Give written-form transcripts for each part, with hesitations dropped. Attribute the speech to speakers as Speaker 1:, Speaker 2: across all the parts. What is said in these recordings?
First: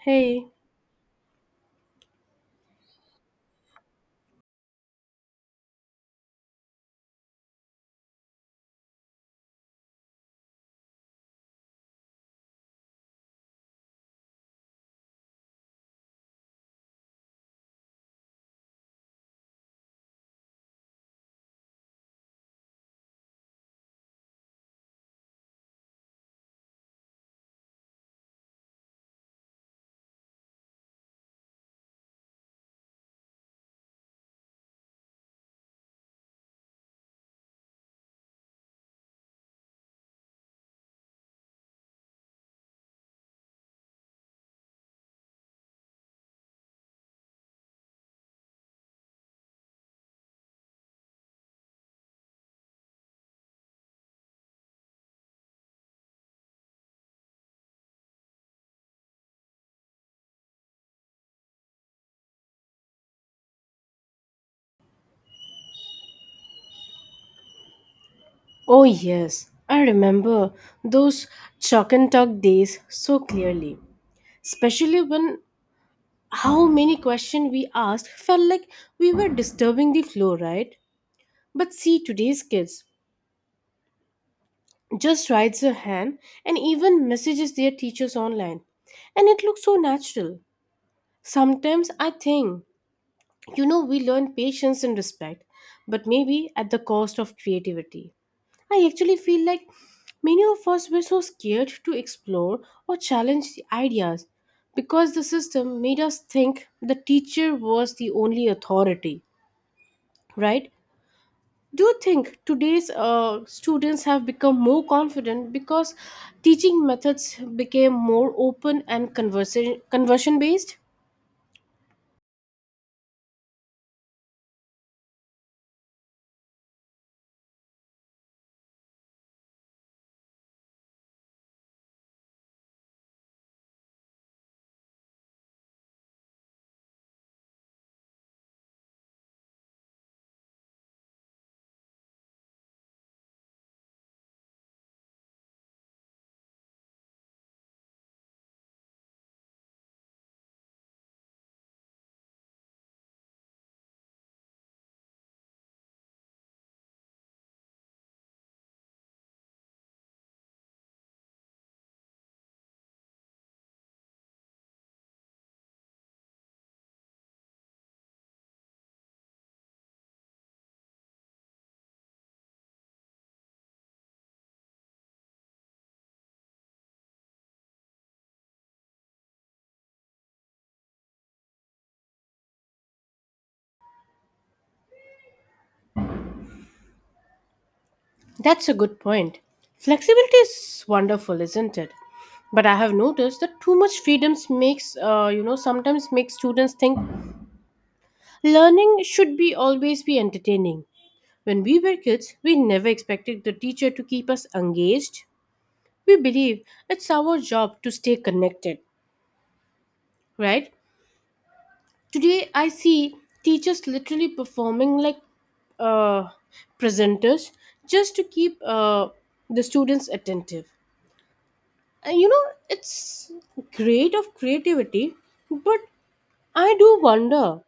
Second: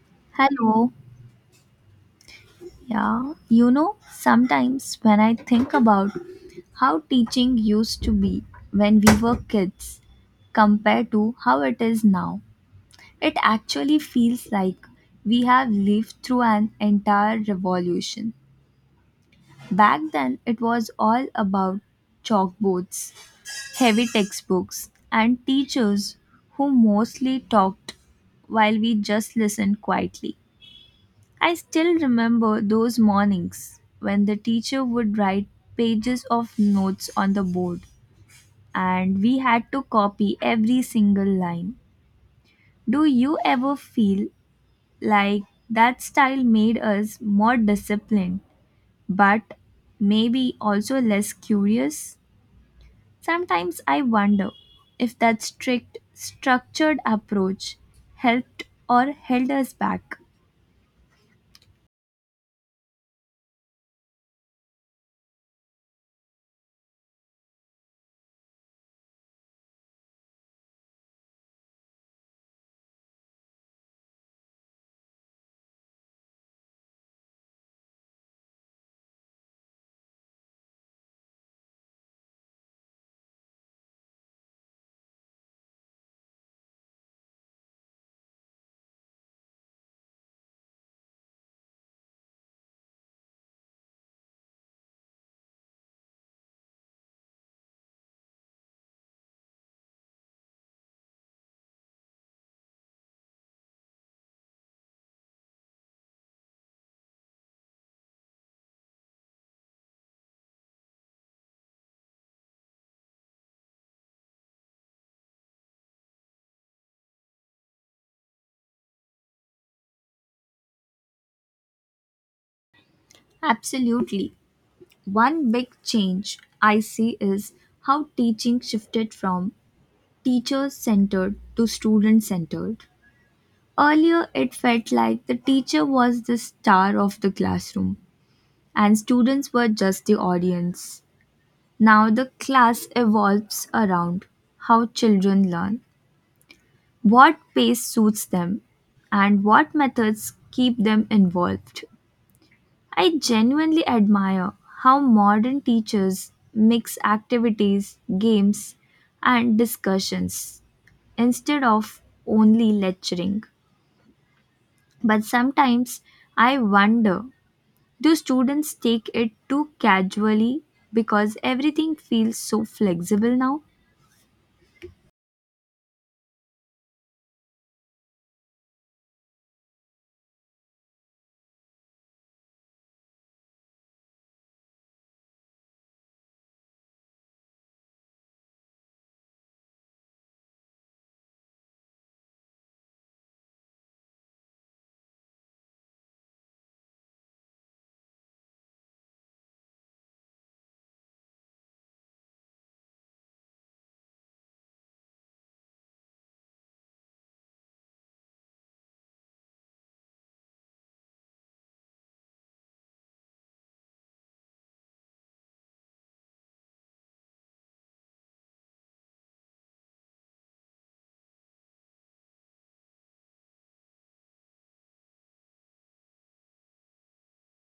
Speaker 1: Hey,
Speaker 2: Hello. Yeah, you know, sometimes when I think about how teaching used to be when we were kids compared to how it is now, it actually feels like we have lived through an entire revolution. Back then, it was all about chalkboards, heavy textbooks, and teachers who mostly talked while we just listened quietly. I still remember those mornings when the teacher would write pages of notes on the board and we had to copy every single line. Do you ever feel like that style made us more disciplined but maybe also less curious? Sometimes I wonder if that strict, structured approach helped or held us back.
Speaker 1: oh yes, I remember those chalk and talk days so clearly. Especially when how many questions we asked felt like we were disturbing the flow, right? But see, today's kids just writes a hand and even messages their teachers online. And it looks so natural. Sometimes I think, we learn patience and respect, but maybe at the cost of creativity. I actually feel like many of us were so scared to explore or challenge the ideas because the system made us think the teacher was the only authority, right? Do you think today's students have become more confident because teaching methods became more open and conversion based?
Speaker 2: Absolutely. One big change I see is how teaching shifted from teacher centered to student centered. Earlier, it felt like the teacher was the star of the classroom and students were just the audience. Now, the class evolves around how children learn, what pace suits them, and what methods keep them involved. I genuinely admire how modern teachers mix activities, games, and discussions instead of only lecturing. But sometimes I wonder, do students take it too casually because everything feels so flexible now?
Speaker 1: That's a good point. Flexibility is wonderful, isn't it? But I have noticed that too much freedoms makes sometimes makes students think learning should be always be entertaining. When we were kids, we never expected the teacher to keep us engaged. We believe it's our job to stay connected, right? Today, I see teachers literally performing like uh, presenters just to keep the students attentive. And it's great of creativity, but I do wonder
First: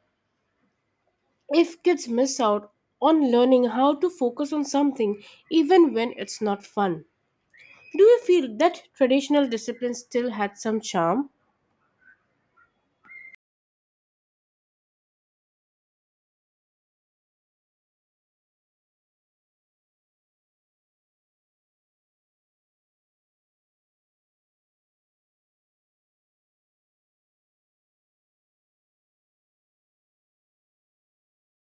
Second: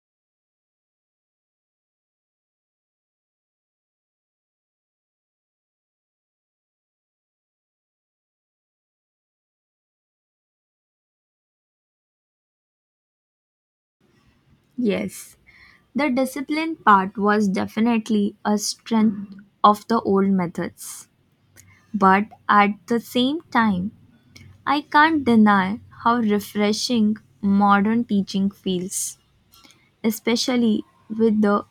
Speaker 1: if kids miss out on learning how to focus on something even when it's not fun. Do you feel that traditional discipline still had some charm?
Speaker 2: Yes, the discipline part was definitely a strength of the old methods. But at the same time, I can't deny how refreshing modern teaching feels, especially with the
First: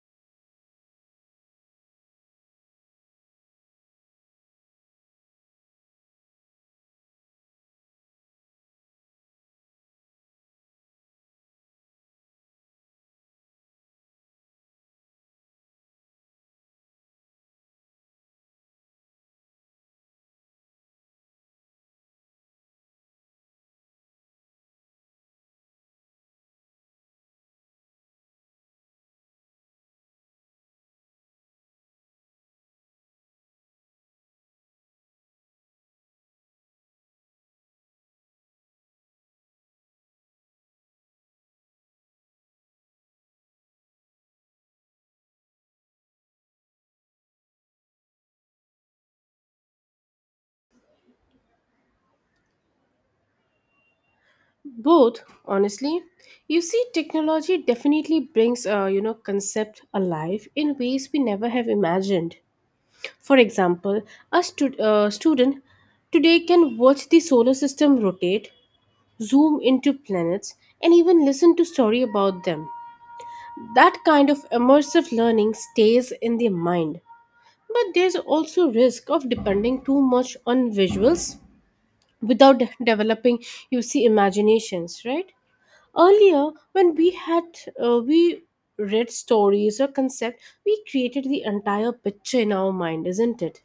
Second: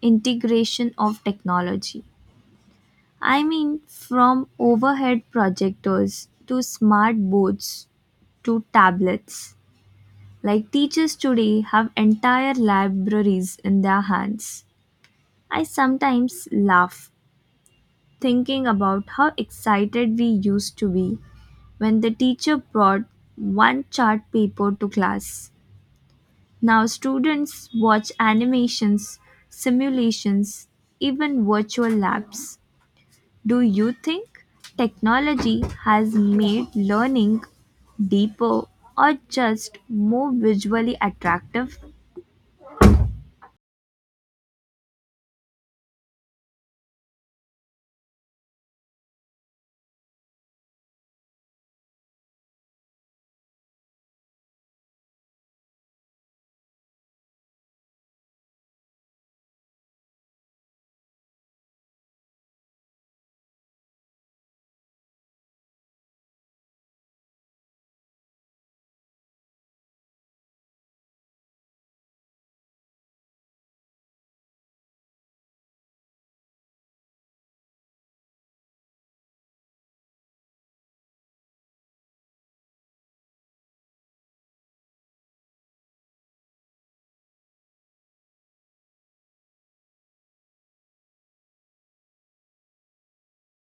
Speaker 2: integration of technology. I mean, from overhead projectors to smart boards to tablets. Like teachers today have entire libraries in their hands. I sometimes laugh thinking about how excited we used to be when the teacher brought one chart paper to class. Now students watch animations, simulations, even virtual labs. Do you think technology has made learning deeper or just more visually attractive?
Speaker 1: Both, honestly. You see, technology definitely brings a concept alive in ways we never have imagined. For example, a student today can watch the solar system rotate, zoom into planets, and even listen to story about them. That kind of immersive learning stays in the mind. But there's also risk of depending too much on visuals without developing imaginations, right? Earlier when we had we read stories or concept, we created the entire picture in our mind, isn't it?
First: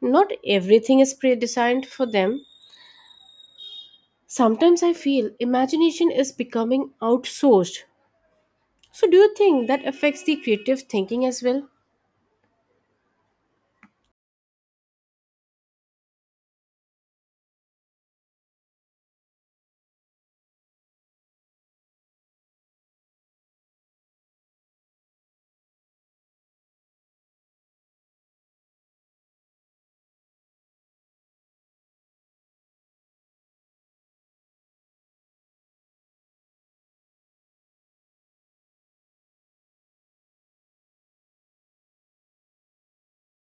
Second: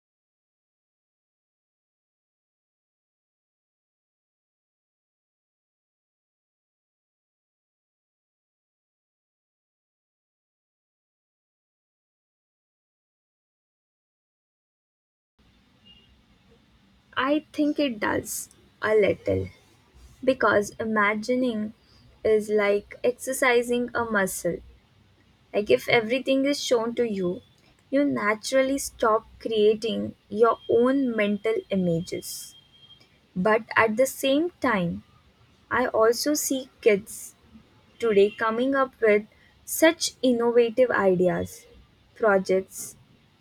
Speaker 1: Not everything is pre-designed for them. Sometimes I feel imagination is becoming outsourced. So do you think that affects the creative thinking as well?
Speaker 2: I think it does a little because imagining is like exercising a muscle. Like if everything is shown to you, you naturally stop creating your own mental images. But at the same time, I also see kids today coming up with such innovative ideas, projects,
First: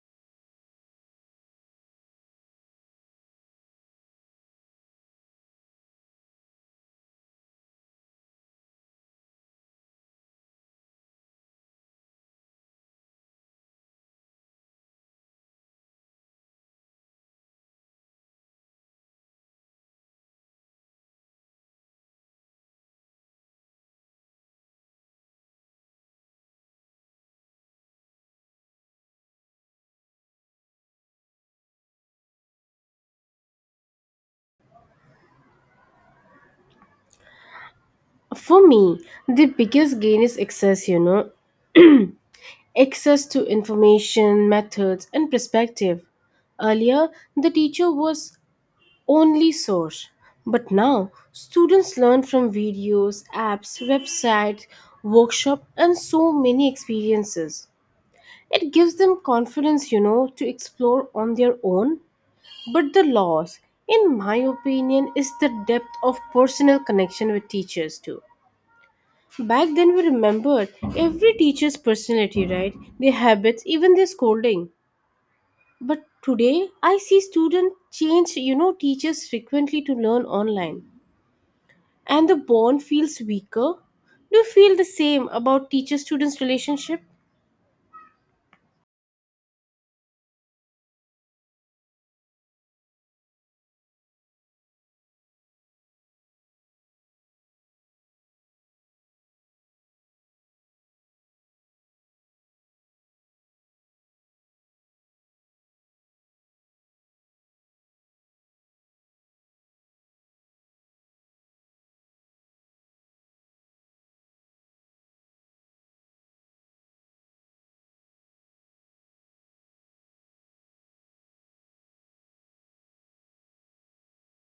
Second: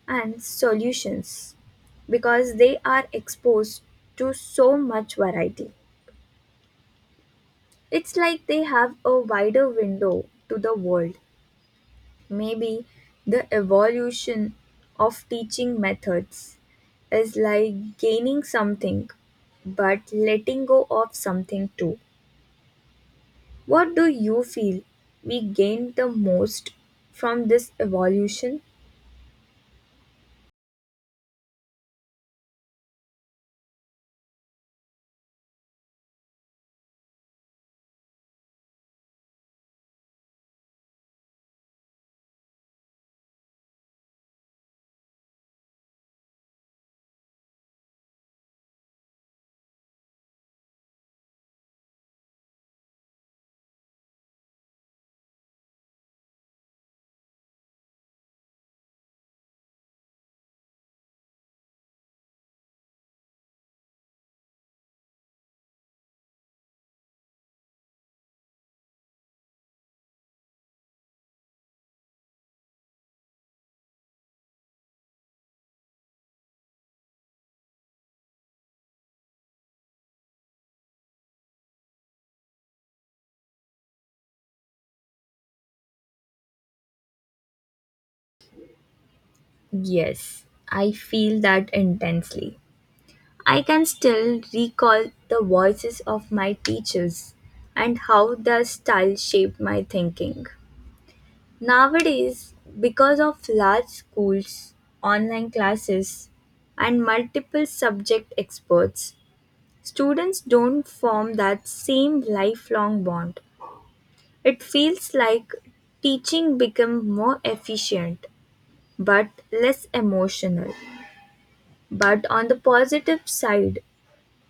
Speaker 2: and solutions because they are exposed to so much variety. It's like they have a wider window to the world. Maybe the evolution of teaching methods is like gaining something but letting go of something too. What do you feel we gained the most from this evolution?
Speaker 1: For me, the biggest gain is access, access to information, methods, and perspective. Earlier, the teacher was only source, but now students learn from videos, apps, websites, workshop, and so many experiences. It gives them confidence, to explore on their own. But the loss, in my opinion, is the depth of personal connection with teachers too. Back then, we remembered every teacher's personality, right? Their habits, even their scolding. But today, I see students change, teachers frequently to learn online. And the bond feels weaker. Do you feel the same about teacher students' relationship?
Speaker 2: Yes, I feel that intensely. I can still recall the voices of my teachers and how their style shaped my thinking. Nowadays, because of large schools, online classes, and multiple subject experts, students don't form that same lifelong bond. It feels like teaching become more efficient but less emotional. But on the positive side,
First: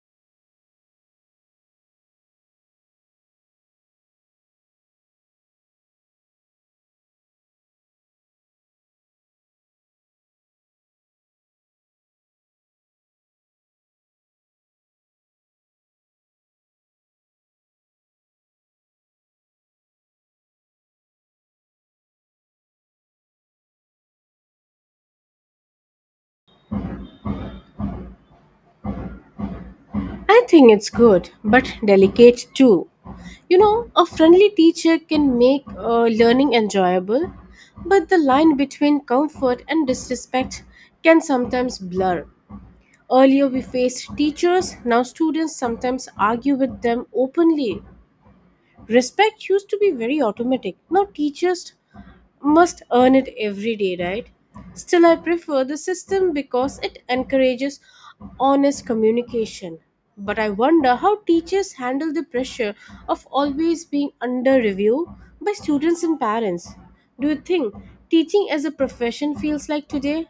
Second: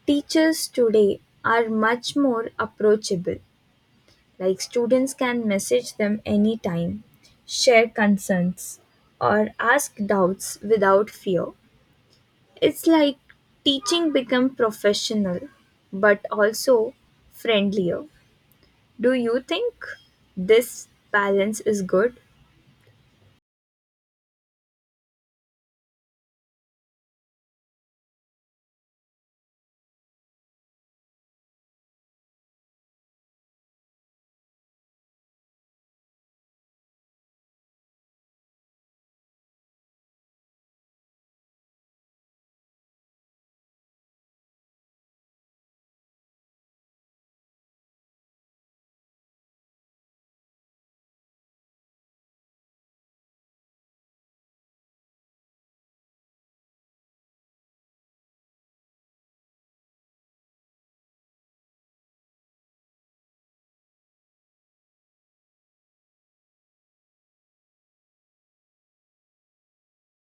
Speaker 2: teachers today are much more approachable. Like students can message them anytime, share concerns, or ask doubts without fear. It's like teaching become professional but also friendlier. Do you think this balance is good?
Speaker 1: I think it's good, but delicate too. You know, a friendly teacher can make learning enjoyable, but the line between comfort and disrespect can sometimes blur. Earlier, we faced teachers, now students sometimes argue with them openly. Respect used to be very automatic. Now, teachers must earn it every day, right? Still, I prefer the system because it encourages honest communication. But I wonder how teachers handle the pressure of always being under review by students and parents. Do you think teaching as a profession feels like today?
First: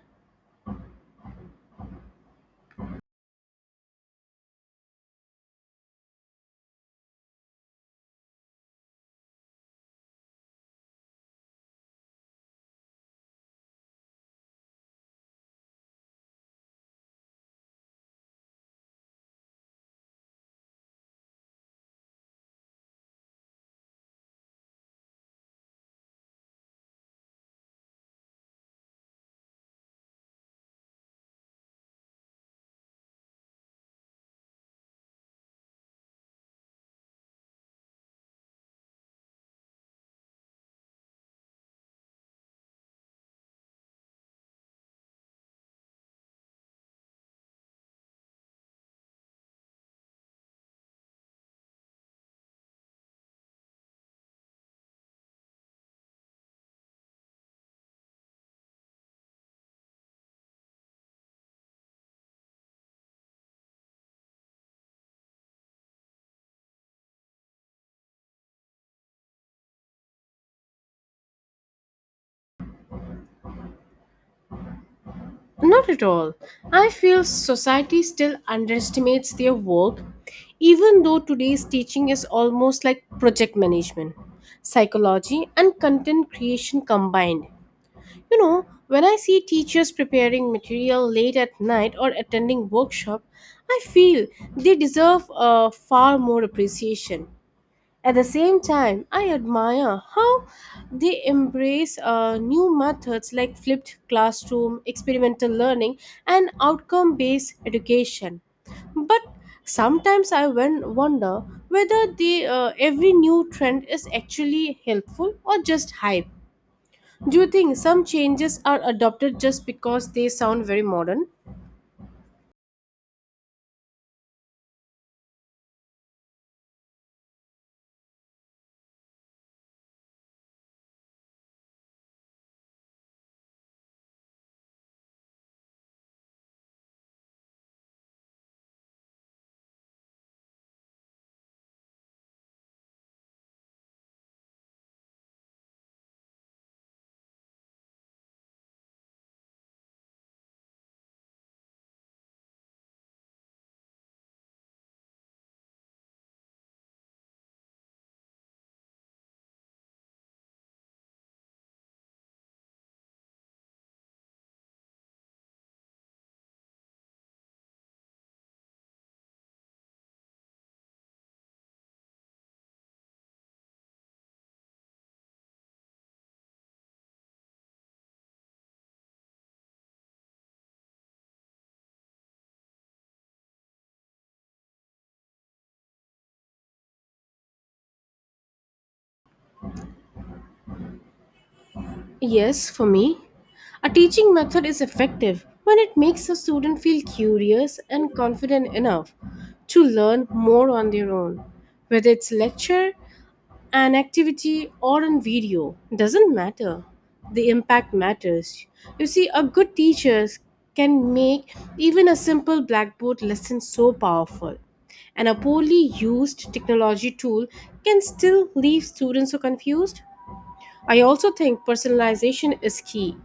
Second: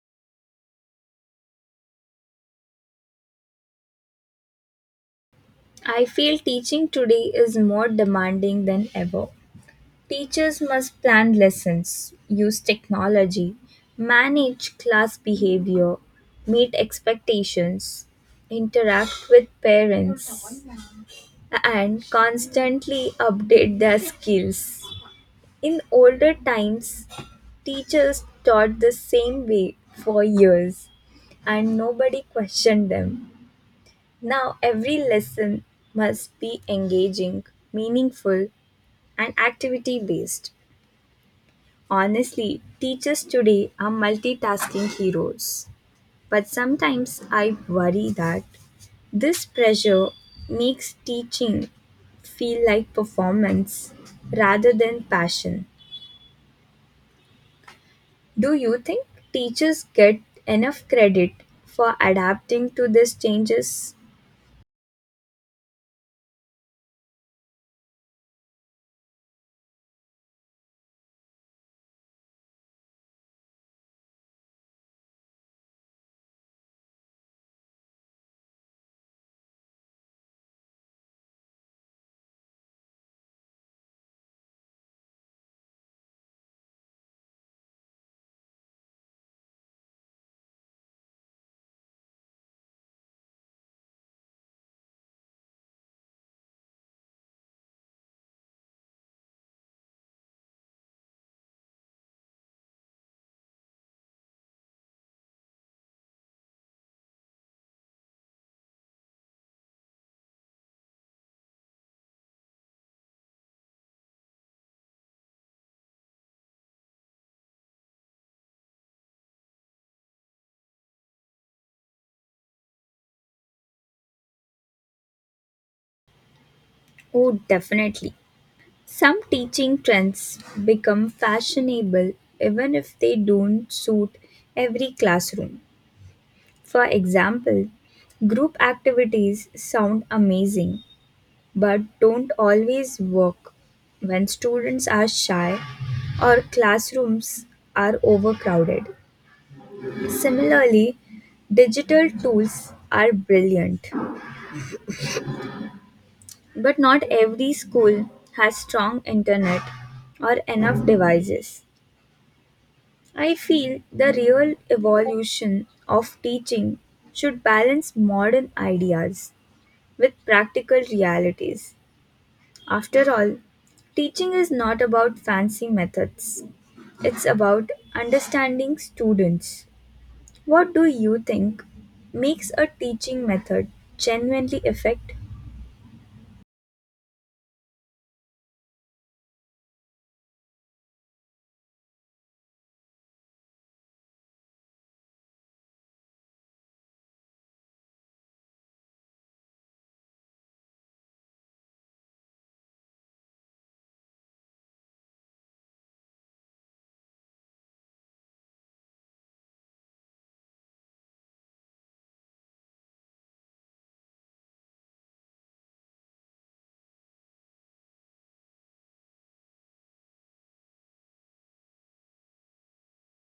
Speaker 2: I feel teaching today is more demanding than ever. Teachers must plan lessons, use technology, manage class behavior, meet expectations, interact with parents, and constantly update their skills. In older times, teachers taught the same way for years and nobody questioned them. Now every lesson must be engaging, meaningful, and activity based. Honestly, teachers today are multitasking heroes. But sometimes I worry that this pressure makes teaching feel like performance rather than passion. Do you think teachers get enough credit for adapting to these changes?
Speaker 1: Not at all. I feel society still underestimates their work, even though today's teaching is almost like project management, psychology, and content creation combined. You know, when I see teachers preparing material late at night or attending workshop, I feel they deserve far more appreciation. At the same time, I admire how they embrace new methods like flipped classroom, experimental learning, and outcome based education. But sometimes wonder whether every new trend is actually helpful or just hype. Do you think some changes are adopted just because they sound very modern?
Speaker 2: Oh, definitely. Some teaching trends become fashionable even if they don't suit every classroom. For example, group activities sound amazing but don't always work when students are shy or classrooms are overcrowded. Similarly, digital tools are brilliant, but not every school has strong internet or enough devices. I feel the real evolution of teaching should balance modern ideas with practical realities. After all, teaching is not about fancy methods, it's about understanding students. What do you think makes a teaching method genuinely effective?
Speaker 1: Yes, for me, a teaching method is effective when it makes a student feel curious and confident enough to learn more on their own. Whether it's lecture, an activity, or on video, doesn't matter. The impact matters. You see, a good teacher can make even a simple blackboard lesson so powerful. And a poorly used technology tool can still leave students so confused. I also think personalization is key.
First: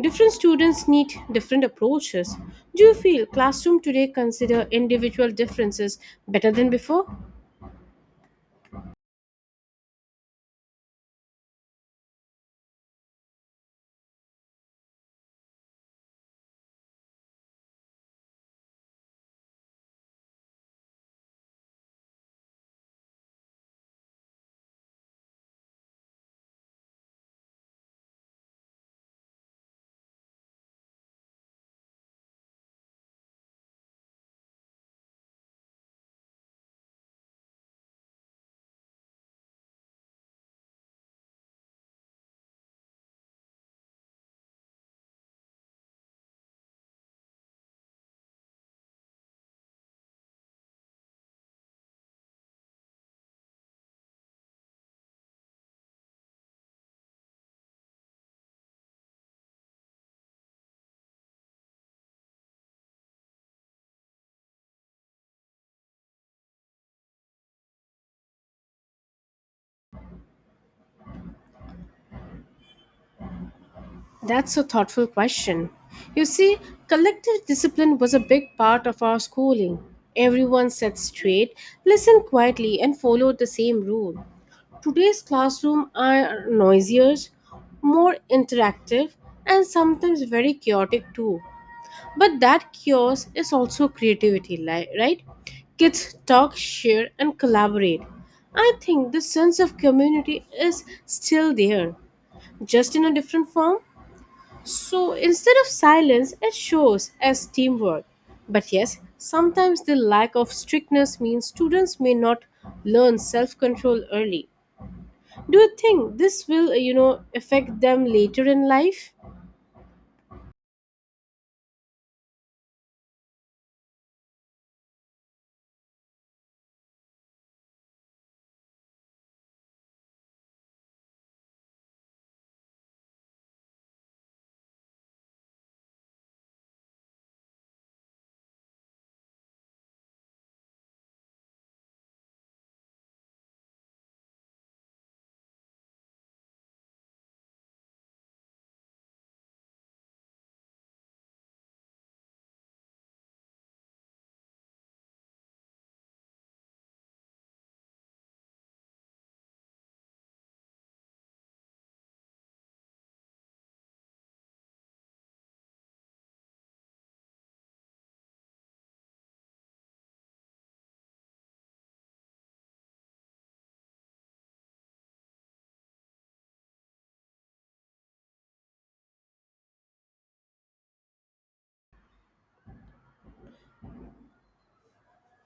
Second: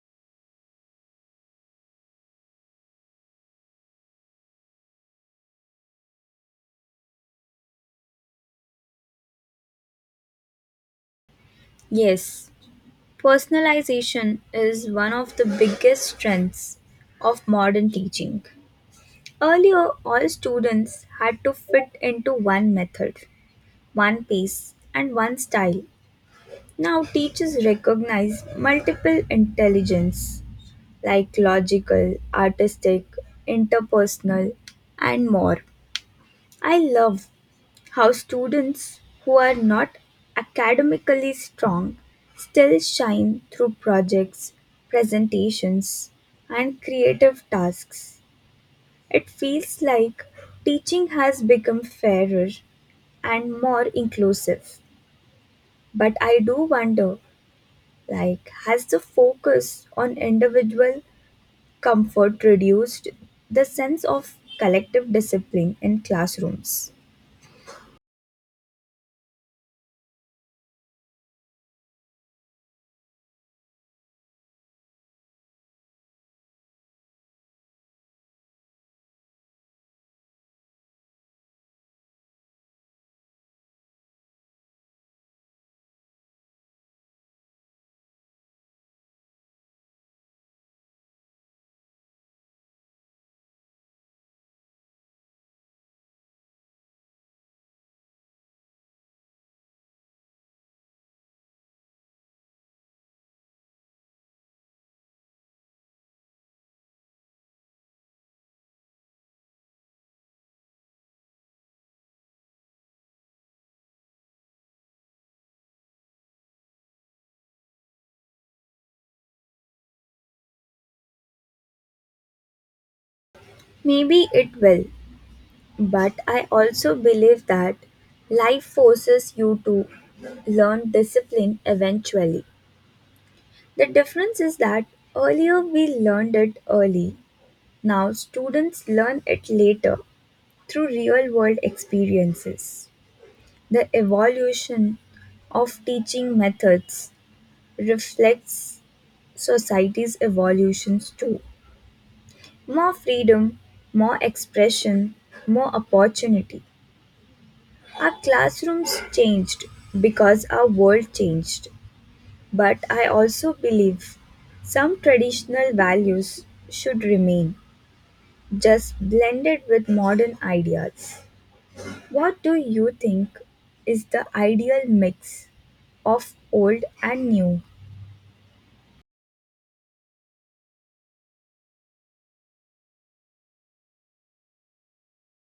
Speaker 1: Different students need different approaches. Do you feel classroom today consider individual differences better than before?
Speaker 2: Yes, personalization is one of the biggest strengths of modern teaching. Earlier, all students had to fit into one method, one pace, and one style. Now, teachers recognize multiple intelligence like logical, artistic, interpersonal, and more. I love how students who are not academically strong still shine through projects, presentations, and creative tasks. It feels like teaching has become fairer and more inclusive. But I do wonder, like, has the focus on individual comfort reduced the sense of collective discipline in classrooms?
Speaker 1: That's a thoughtful question. You see, collective discipline was a big part of our schooling. Everyone sat straight, listened quietly, and followed the same rule. Today's classroom are noisier, more interactive, and sometimes very chaotic too. But that chaos is also creativity, right? Kids talk, share, and collaborate. I think the sense of community is still there, just in a different form. So instead of silence, it shows as teamwork. But yes, sometimes the lack of strictness means students may not learn self control early. Do you think this will, affect them later in life?
Speaker 2: Maybe it will, but I also believe that life forces you to learn discipline eventually. The difference is that earlier we learned it early. Now students learn it later through real world experiences. The evolution of teaching methods reflects society's evolutions too. More freedom, more expression, more opportunity. Our classrooms changed because our world changed. But I also believe some traditional values should remain, just blended with modern ideas. What do you think is the ideal mix of old and new?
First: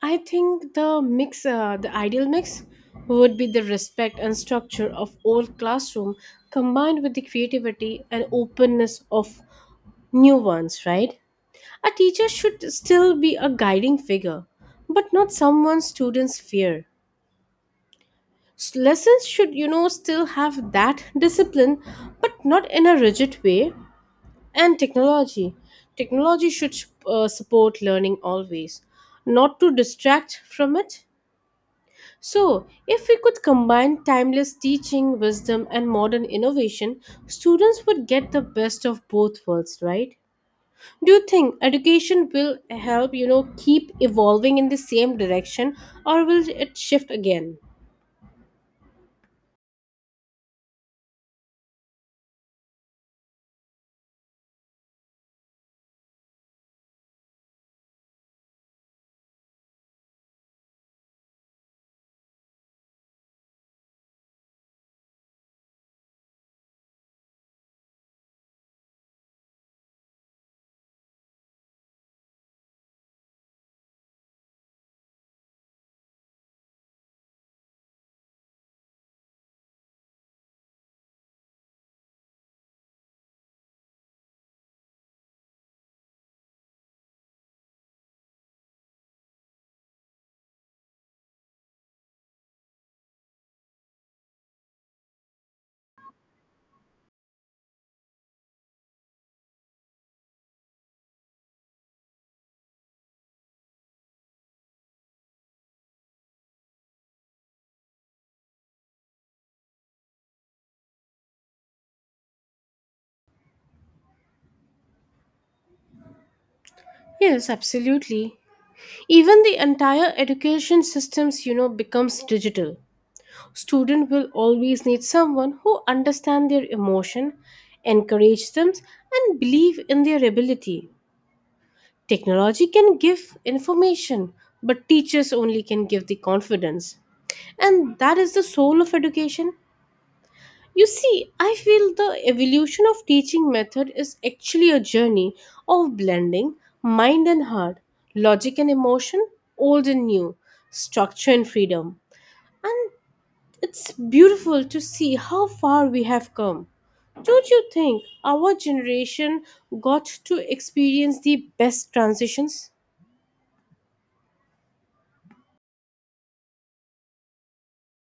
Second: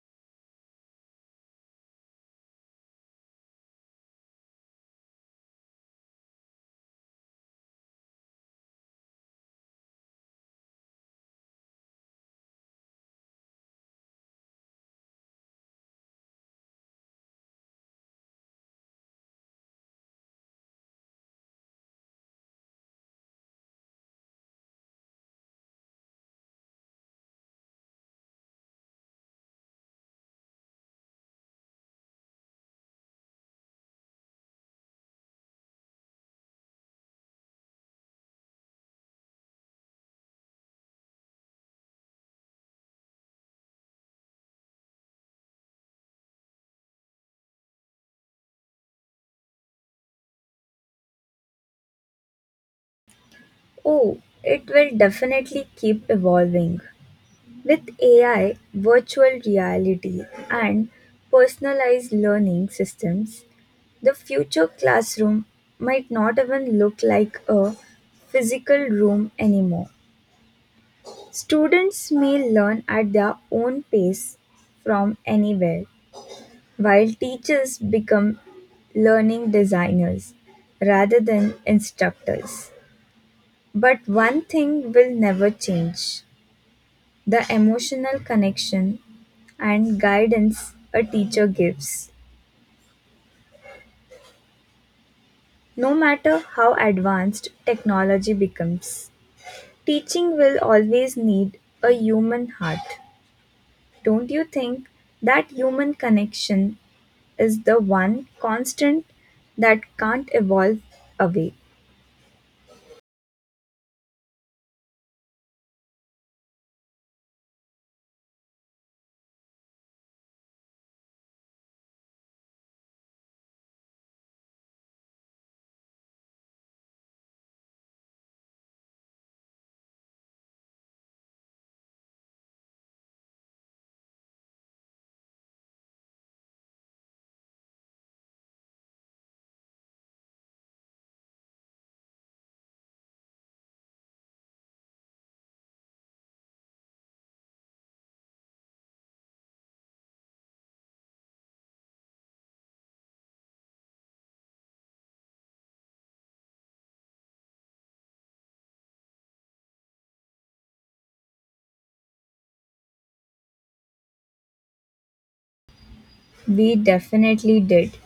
Speaker 1: I think the ideal mix would be the respect and structure of old classroom combined with the creativity and openness of new ones, right? A teacher should still be a guiding figure, but not someone students fear. Lessons should, still have that discipline, but not in a rigid way. And technology. Technology should support learning always, not to distract from it. So, if we could combine timeless teaching, wisdom, and modern innovation, students would get the best of both worlds, right? Do you think education will help, keep evolving in the same direction or will it shift again?
Speaker 2: Oh, it will definitely keep evolving. With AI, virtual reality, and personalized learning systems, the future classroom might not even look like a physical room anymore. Students may learn at their own pace from anywhere, while teachers become learning designers rather than instructors. But one thing will never change, the emotional connection and guidance a teacher gives. No matter how advanced technology becomes, teaching will always need a human heart. Don't you think that human connection is the one constant that can't evolve away?
Speaker 1: Yes, absolutely. Even the entire education systems, becomes digital. Student will always need someone who understand their emotion, encourage them and believe in their ability. Technology can give information, but teachers only can give the confidence. And that is the soul of education. You see, I feel the evolution of teaching method is actually a journey of blending mind and heart, logic and emotion, old and new, structure and freedom. And it's beautiful to see how far we have come. Don't you think our generation got to experience the best transitions?
Speaker 2: We definitely did.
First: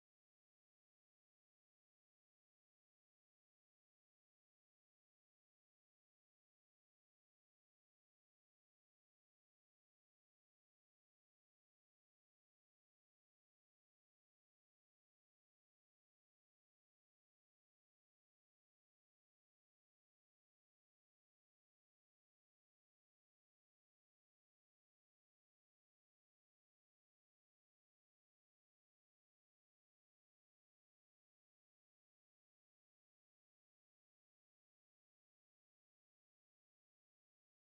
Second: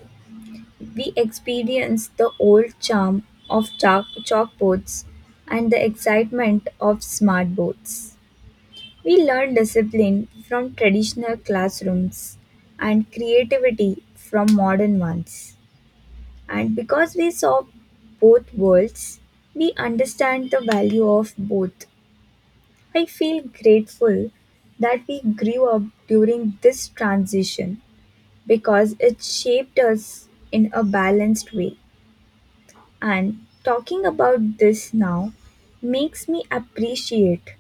Speaker 2: We experienced the old charm of chalkboards and the excitement of smartboards. We learned discipline from traditional classrooms and creativity from modern ones. And because we saw both worlds, we understand the value of both. I feel grateful that we grew up during this transition, because it shaped us in a balanced way. And talking about this now makes me appreciate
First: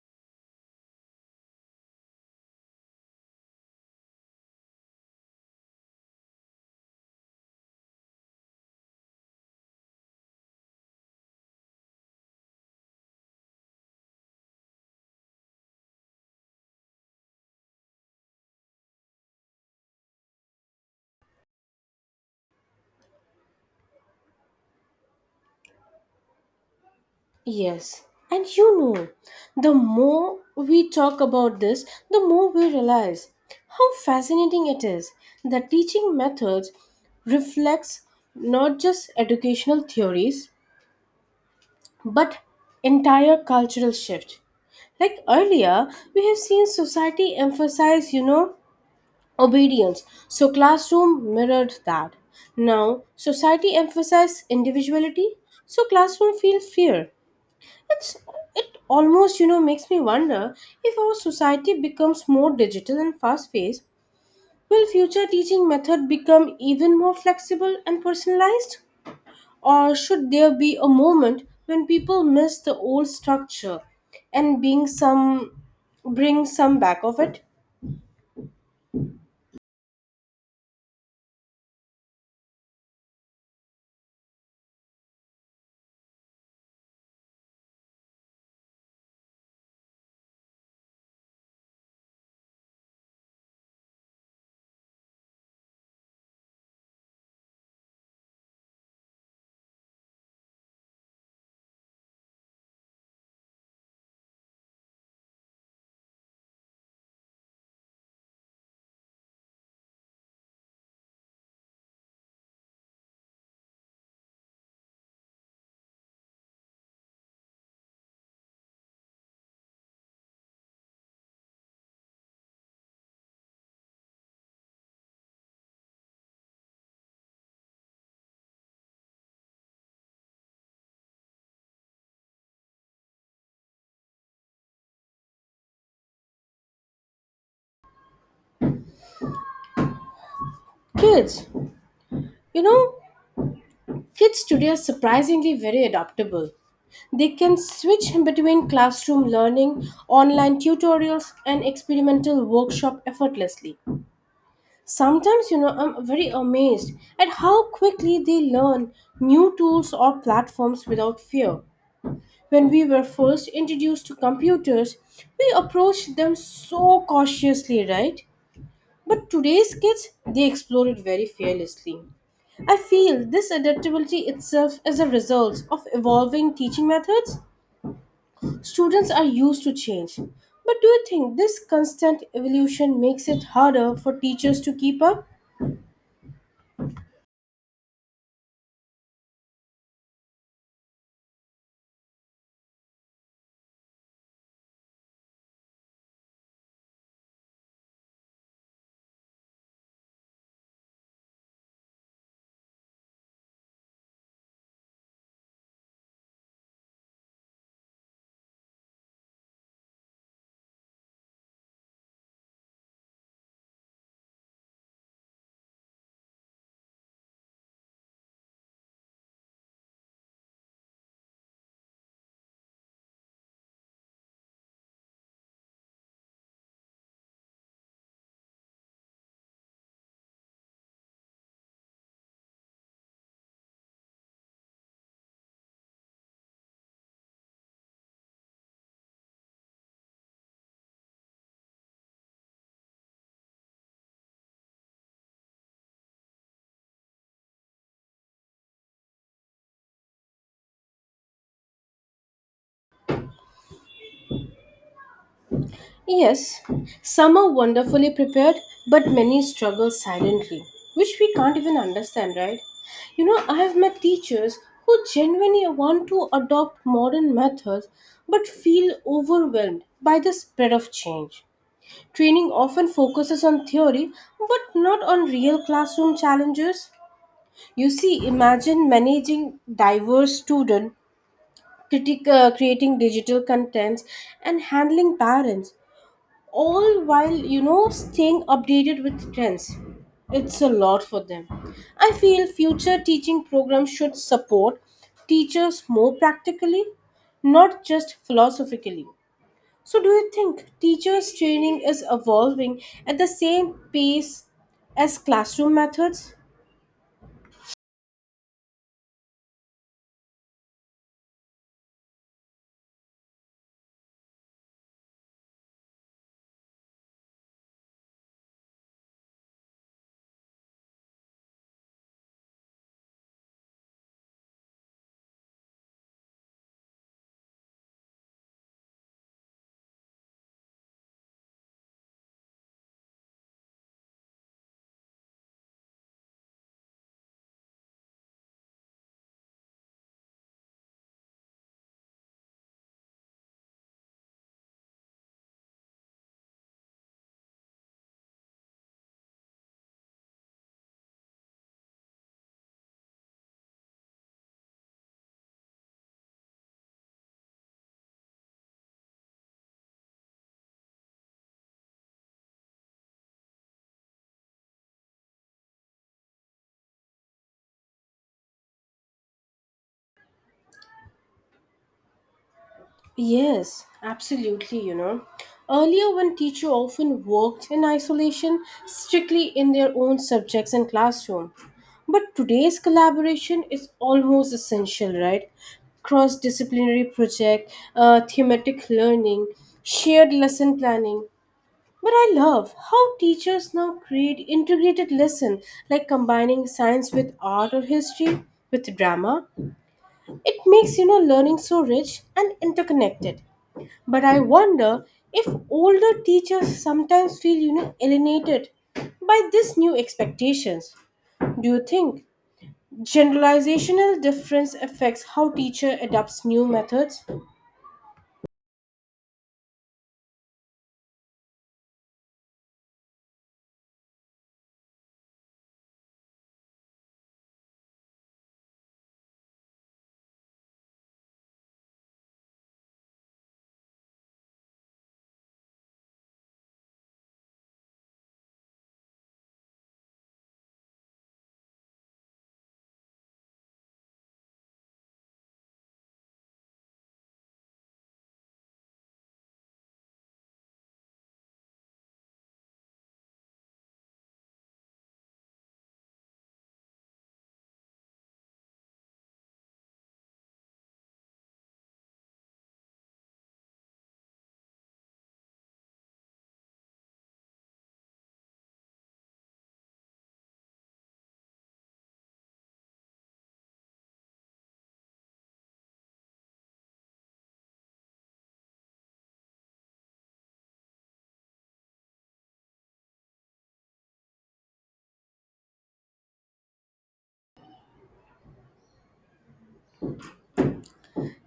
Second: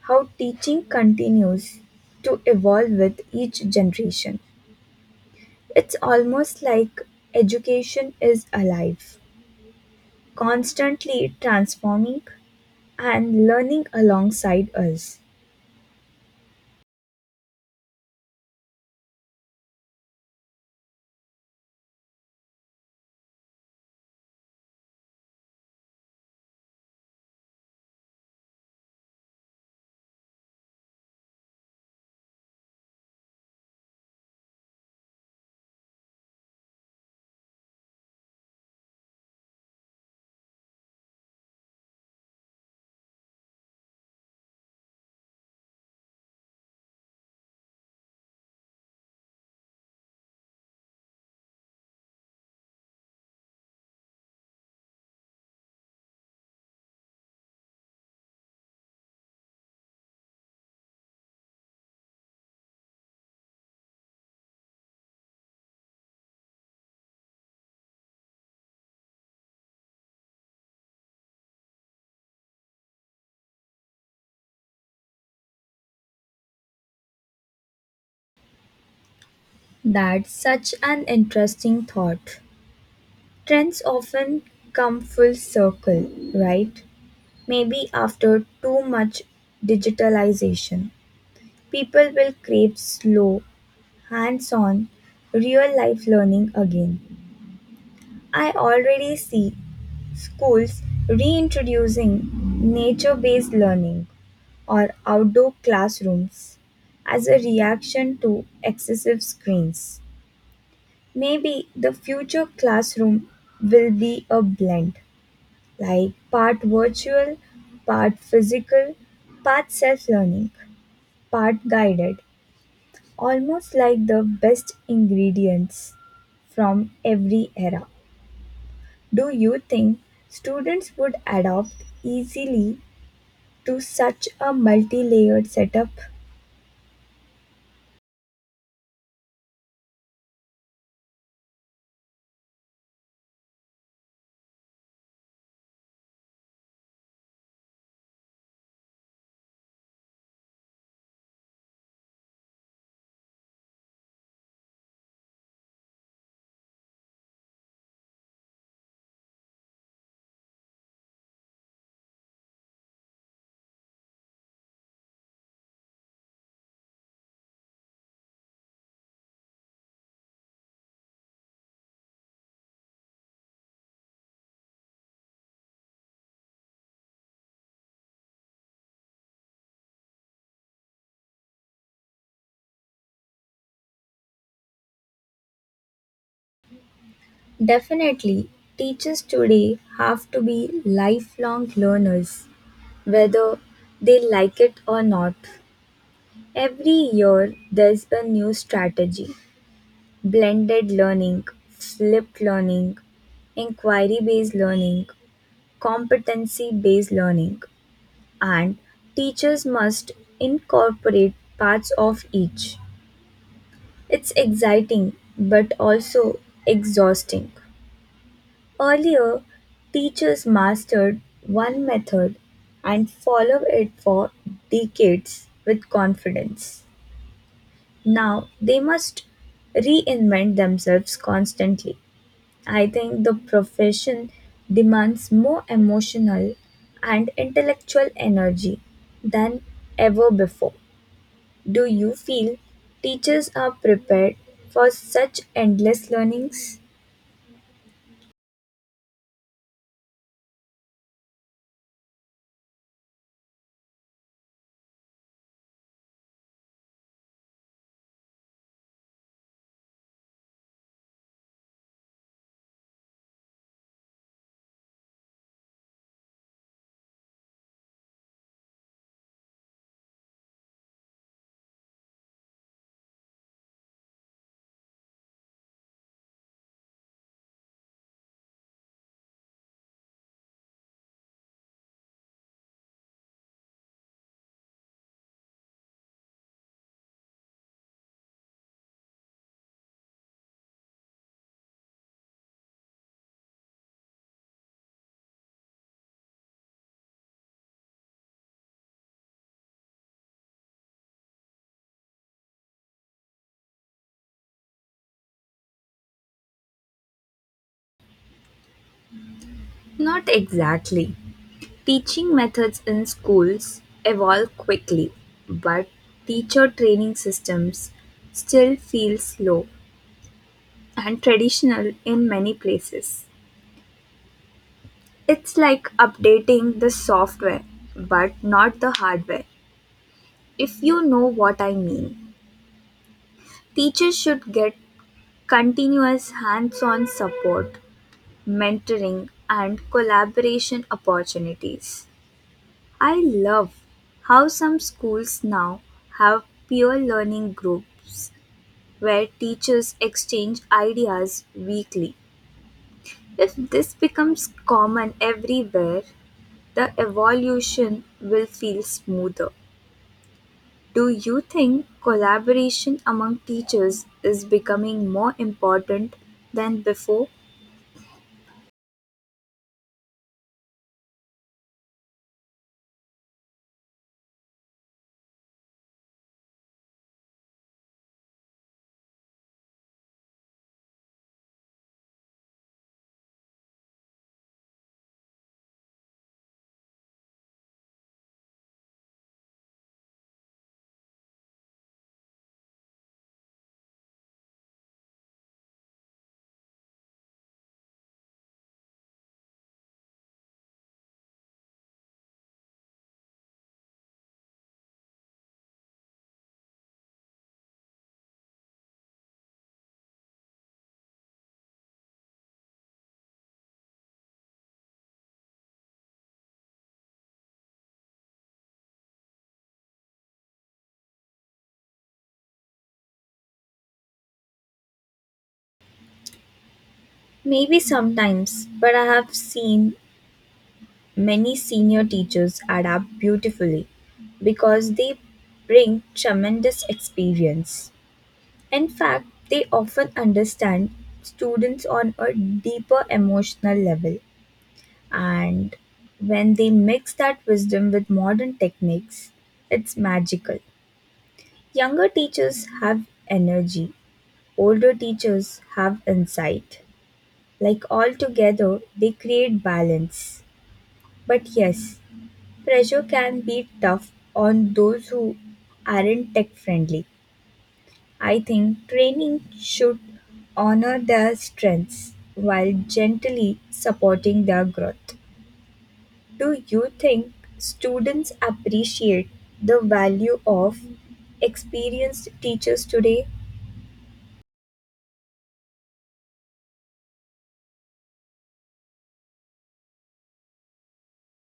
Speaker 2: how teaching continues to evolve with each generation. It's almost like education is alive, constantly transforming and learning alongside us.
Speaker 1: Yes, and the more we talk about this, the more we realize how fascinating it is that teaching methods reflects not just educational theories but entire cultural shift. Like earlier, we have seen society emphasize, obedience, so classroom mirrored that. Now, society emphasizes individuality, so classroom feels fear. It's, it almost, makes me wonder if our society becomes more digital and fast paced, will future teaching method become even more flexible and personalized? Or should there be a moment when people miss the old structure and being some bring some back of it?
Speaker 2: That's such an interesting thought. Trends often come full circle, right? Maybe after too much digitalization, people will crave slow, hands on, real life learning again. I already see schools reintroducing nature based learning or outdoor classrooms as a reaction to excessive screens. Maybe the future classroom will be a blend, like part virtual, part physical, part self learning, part guided, almost like the best ingredients from every era. Do you think students would adapt easily to such a multi layered setup?
Speaker 1: Kids, you know, Kids today are surprisingly very adaptable. They can switch between classroom learning, online tutorials, and experimental workshop effortlessly. Sometimes, I'm very amazed at how quickly they learn new tools or platforms without fear. When we were first introduced to computers, we approached them so cautiously, right? But today's kids, they explore it very fearlessly. I feel this adaptability itself is a result of evolving teaching methods. Students are used to change. But do you think this constant evolution makes it harder for teachers to keep up?
Speaker 2: Definitely, teachers today have to be lifelong learners, whether they like it or not. Every year, there's a new strategy, blended learning, flipped learning, inquiry based learning, competency based learning, and teachers must incorporate parts of each. It's exciting but also exhausting. Earlier, teachers mastered one method and followed it for decades with confidence. Now they must reinvent themselves constantly. I think the profession demands more emotional and intellectual energy than ever before. Do you feel teachers are prepared for such endless learnings?
Speaker 1: Yes, some are wonderfully prepared, but many struggle silently, which we can't even understand, right? You know, I have met teachers who genuinely want to adopt modern methods but feel overwhelmed by the spread of change. Training often focuses on theory but not on real classroom challenges. You see, imagine managing diverse students, creating digital contents, and handling parents, all while staying updated with trends. It's a lot for them. I feel future teaching programs should support teachers more practically, not just philosophically. So, do you think teachers' training is evolving at the same pace as classroom methods?
Speaker 2: Not exactly. Teaching methods in schools evolve quickly, but teacher training systems still feel slow and traditional in many places. It's like updating the software, but not the hardware, if you know what I mean. Teachers should get continuous hands on support, mentoring, and collaboration opportunities. I love how some schools now have peer learning groups where teachers exchange ideas weekly. If this becomes common everywhere, the evolution will feel smoother. Do you think collaboration among teachers is becoming more important than before?
Speaker 1: Yes, absolutely, you know. Earlier, when teacher often worked in isolation, strictly in their own subjects and classroom. But today's collaboration is almost essential, right? Cross disciplinary project, thematic learning, shared lesson planning. But I love how teachers now create integrated lesson like combining science with art or history with drama. It makes learning so rich and interconnected. But I wonder if older teachers sometimes feel alienated by these new expectations. Do you think generalizational difference affects how teacher adopts new methods?
Speaker 2: Maybe sometimes, but I have seen many senior teachers adapt beautifully because they bring tremendous experience. In fact, they often understand students on a deeper emotional level, and when they mix that wisdom with modern techniques, it's magical. Younger teachers have energy, older teachers have insight. Like all together, they create balance. But yes, pressure can be tough on those who aren't tech friendly. I think training should honor their strengths while gently supporting their growth. Do you think students appreciate the value of experienced teachers today?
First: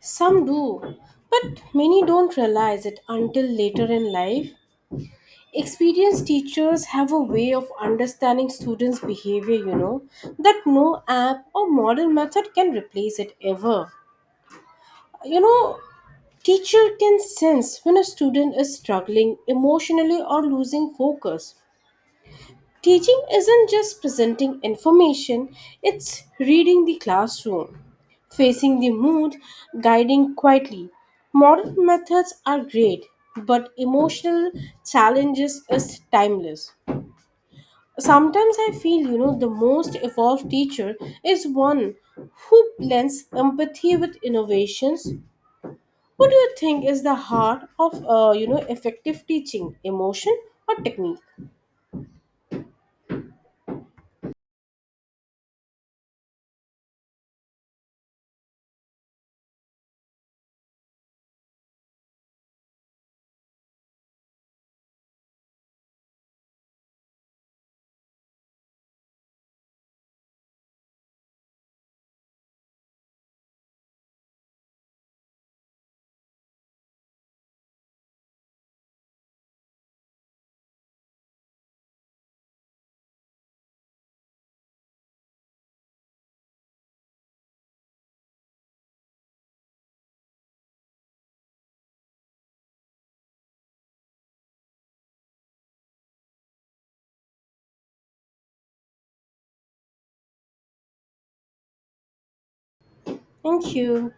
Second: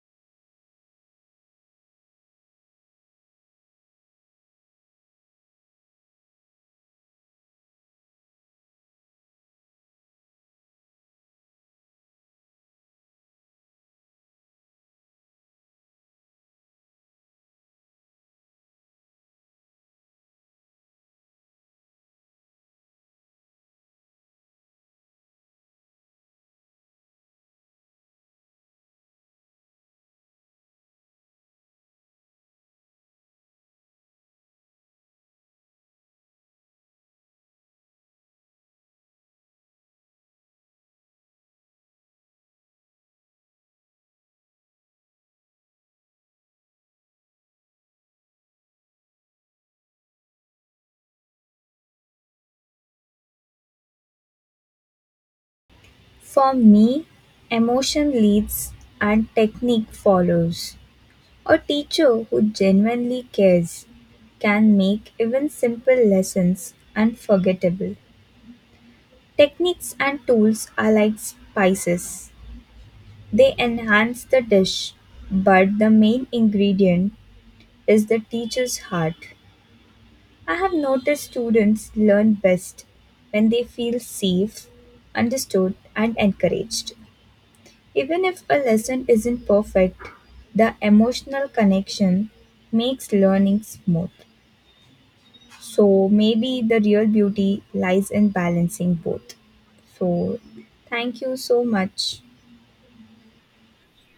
Speaker 1: Some do, but many don't realize it until later in life. Experienced teachers have a way of understanding students behavior that no app or modern method can replace it ever. You know, teacher can sense when a student is struggling emotionally or losing focus. Teaching isn't just presenting information, it's reading the classroom, facing the mood, guiding quietly. Modern methods are great, but emotional challenges is timeless. Sometimes I feel, the most evolved teacher is one who blends empathy with innovations. What do you think is the heart of, effective teaching? Emotion or technique?
Speaker 2: For me, emotion leads and technique follows. A teacher who genuinely cares can make even simple lessons unforgettable. Techniques and tools are like spices. They enhance the dish, but the main ingredient is the teacher's heart. I have noticed students learn best when they feel safe, understood, and encouraged. Even if a lesson isn't perfect, the emotional connection makes learning smooth. So maybe the real beauty lies in balancing both. So thank you so much.
Speaker 1: Thank you.